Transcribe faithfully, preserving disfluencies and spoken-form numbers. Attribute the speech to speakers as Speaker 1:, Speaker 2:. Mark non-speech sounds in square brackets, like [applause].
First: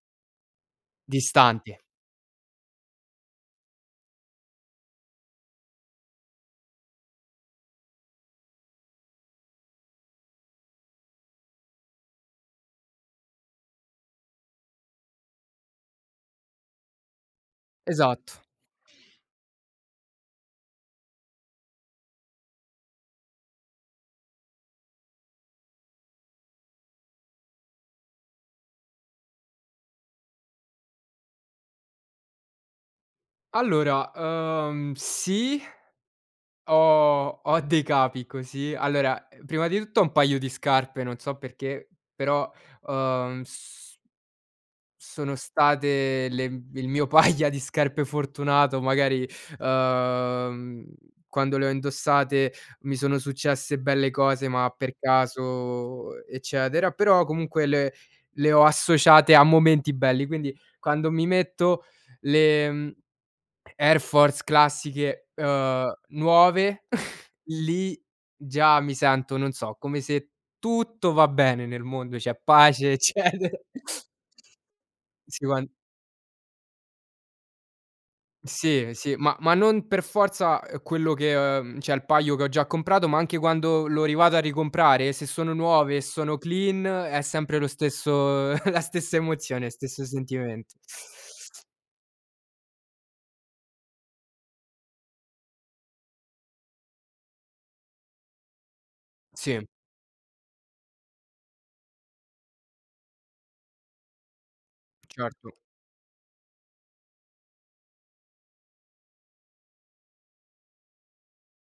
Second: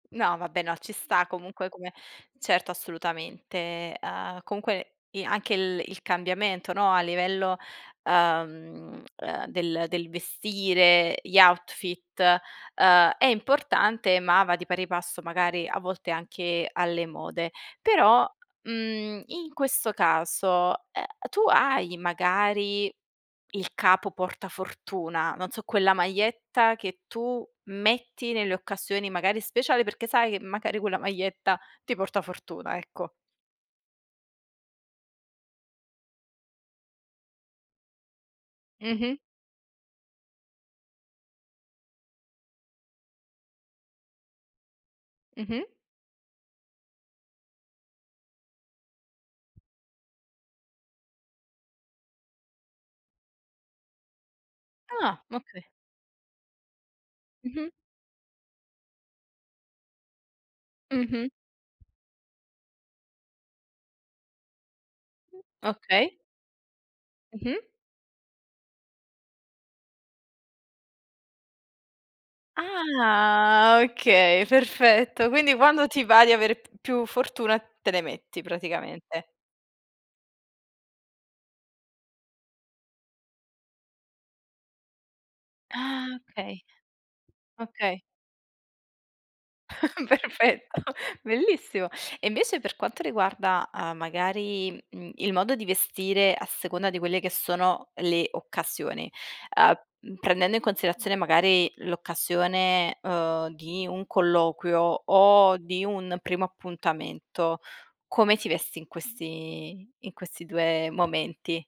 Speaker 1: No, vabbè, no, ci sta comunque
Speaker 2: Distanti.
Speaker 1: come certo, assolutamente. Uhm, comunque i anche il il cambiamento, no, a livello, uhm, uhm, del del vestire, gli outfit, uhm, è importante, ma va di pari passo magari a volte anche alle mode. Però,
Speaker 2: Esatto.
Speaker 1: mhmm, in questo caso, uhm, tu hai magari il capo portafortuna, non so, quella maietta che tu metti nelle occasioni magari speciali perché sai che magari quella maietta ti porta fortuna, ecco.
Speaker 2: Allora, uhm, sì ho ho dei capi così.
Speaker 1: Mh-mh.
Speaker 2: Allora, prima di tutto ho un paio di scarpe, non so perché, però, uhm, s sono
Speaker 1: Mh-mh.
Speaker 2: state le m il mio paia di scarpe fortunato. Magari, uhm, quando le ho indossate mi sono successe belle cose, ma per
Speaker 1: Ah, okay.
Speaker 2: caso, eccetera, però comunque
Speaker 1: Mh-mh.
Speaker 2: le le ho associate a momenti belli. Quindi quando mi
Speaker 1: Mh-mh.
Speaker 2: metto le Air Force classiche,
Speaker 1: Mh,
Speaker 2: uhm,
Speaker 1: okay.
Speaker 2: nuove, [chuckles]
Speaker 1: Mh-mh.
Speaker 2: lì già mi sento, non so, come se tutto va bene nel mondo, c'è pace, eccetera.
Speaker 1: Ah okay, perfetto.
Speaker 2: Sì,
Speaker 1: Quindi
Speaker 2: one
Speaker 1: quando ti va di avere p più fortuna te le metti
Speaker 2: Sì, sì,
Speaker 1: praticamente.
Speaker 2: ma ma non per forza, uhm, quello che, uhm, cioè il paio che ho già comprato, ma anche quando lo rivado a ricomprare, se sono nuove e
Speaker 1: Ah
Speaker 2: sono
Speaker 1: okay,
Speaker 2: clean, è sempre lo
Speaker 1: okay.
Speaker 2: stesso [chuckles] la stessa emozione, stesso sentimento.
Speaker 1: Perfetto,
Speaker 2: [sucks teeth]
Speaker 1: bellissimo. E invece per quanto riguarda, uhm, magari, mhmm, il modo di vestire a seconda di quelle che sono le occasioni.
Speaker 2: Sì.
Speaker 1: Uhm, prendendo in considerazione magari l'occasione, uhm, di un colloquio
Speaker 2: Certo.
Speaker 1: o di un primo appuntamento, come ti vesti in questi in questi due momenti?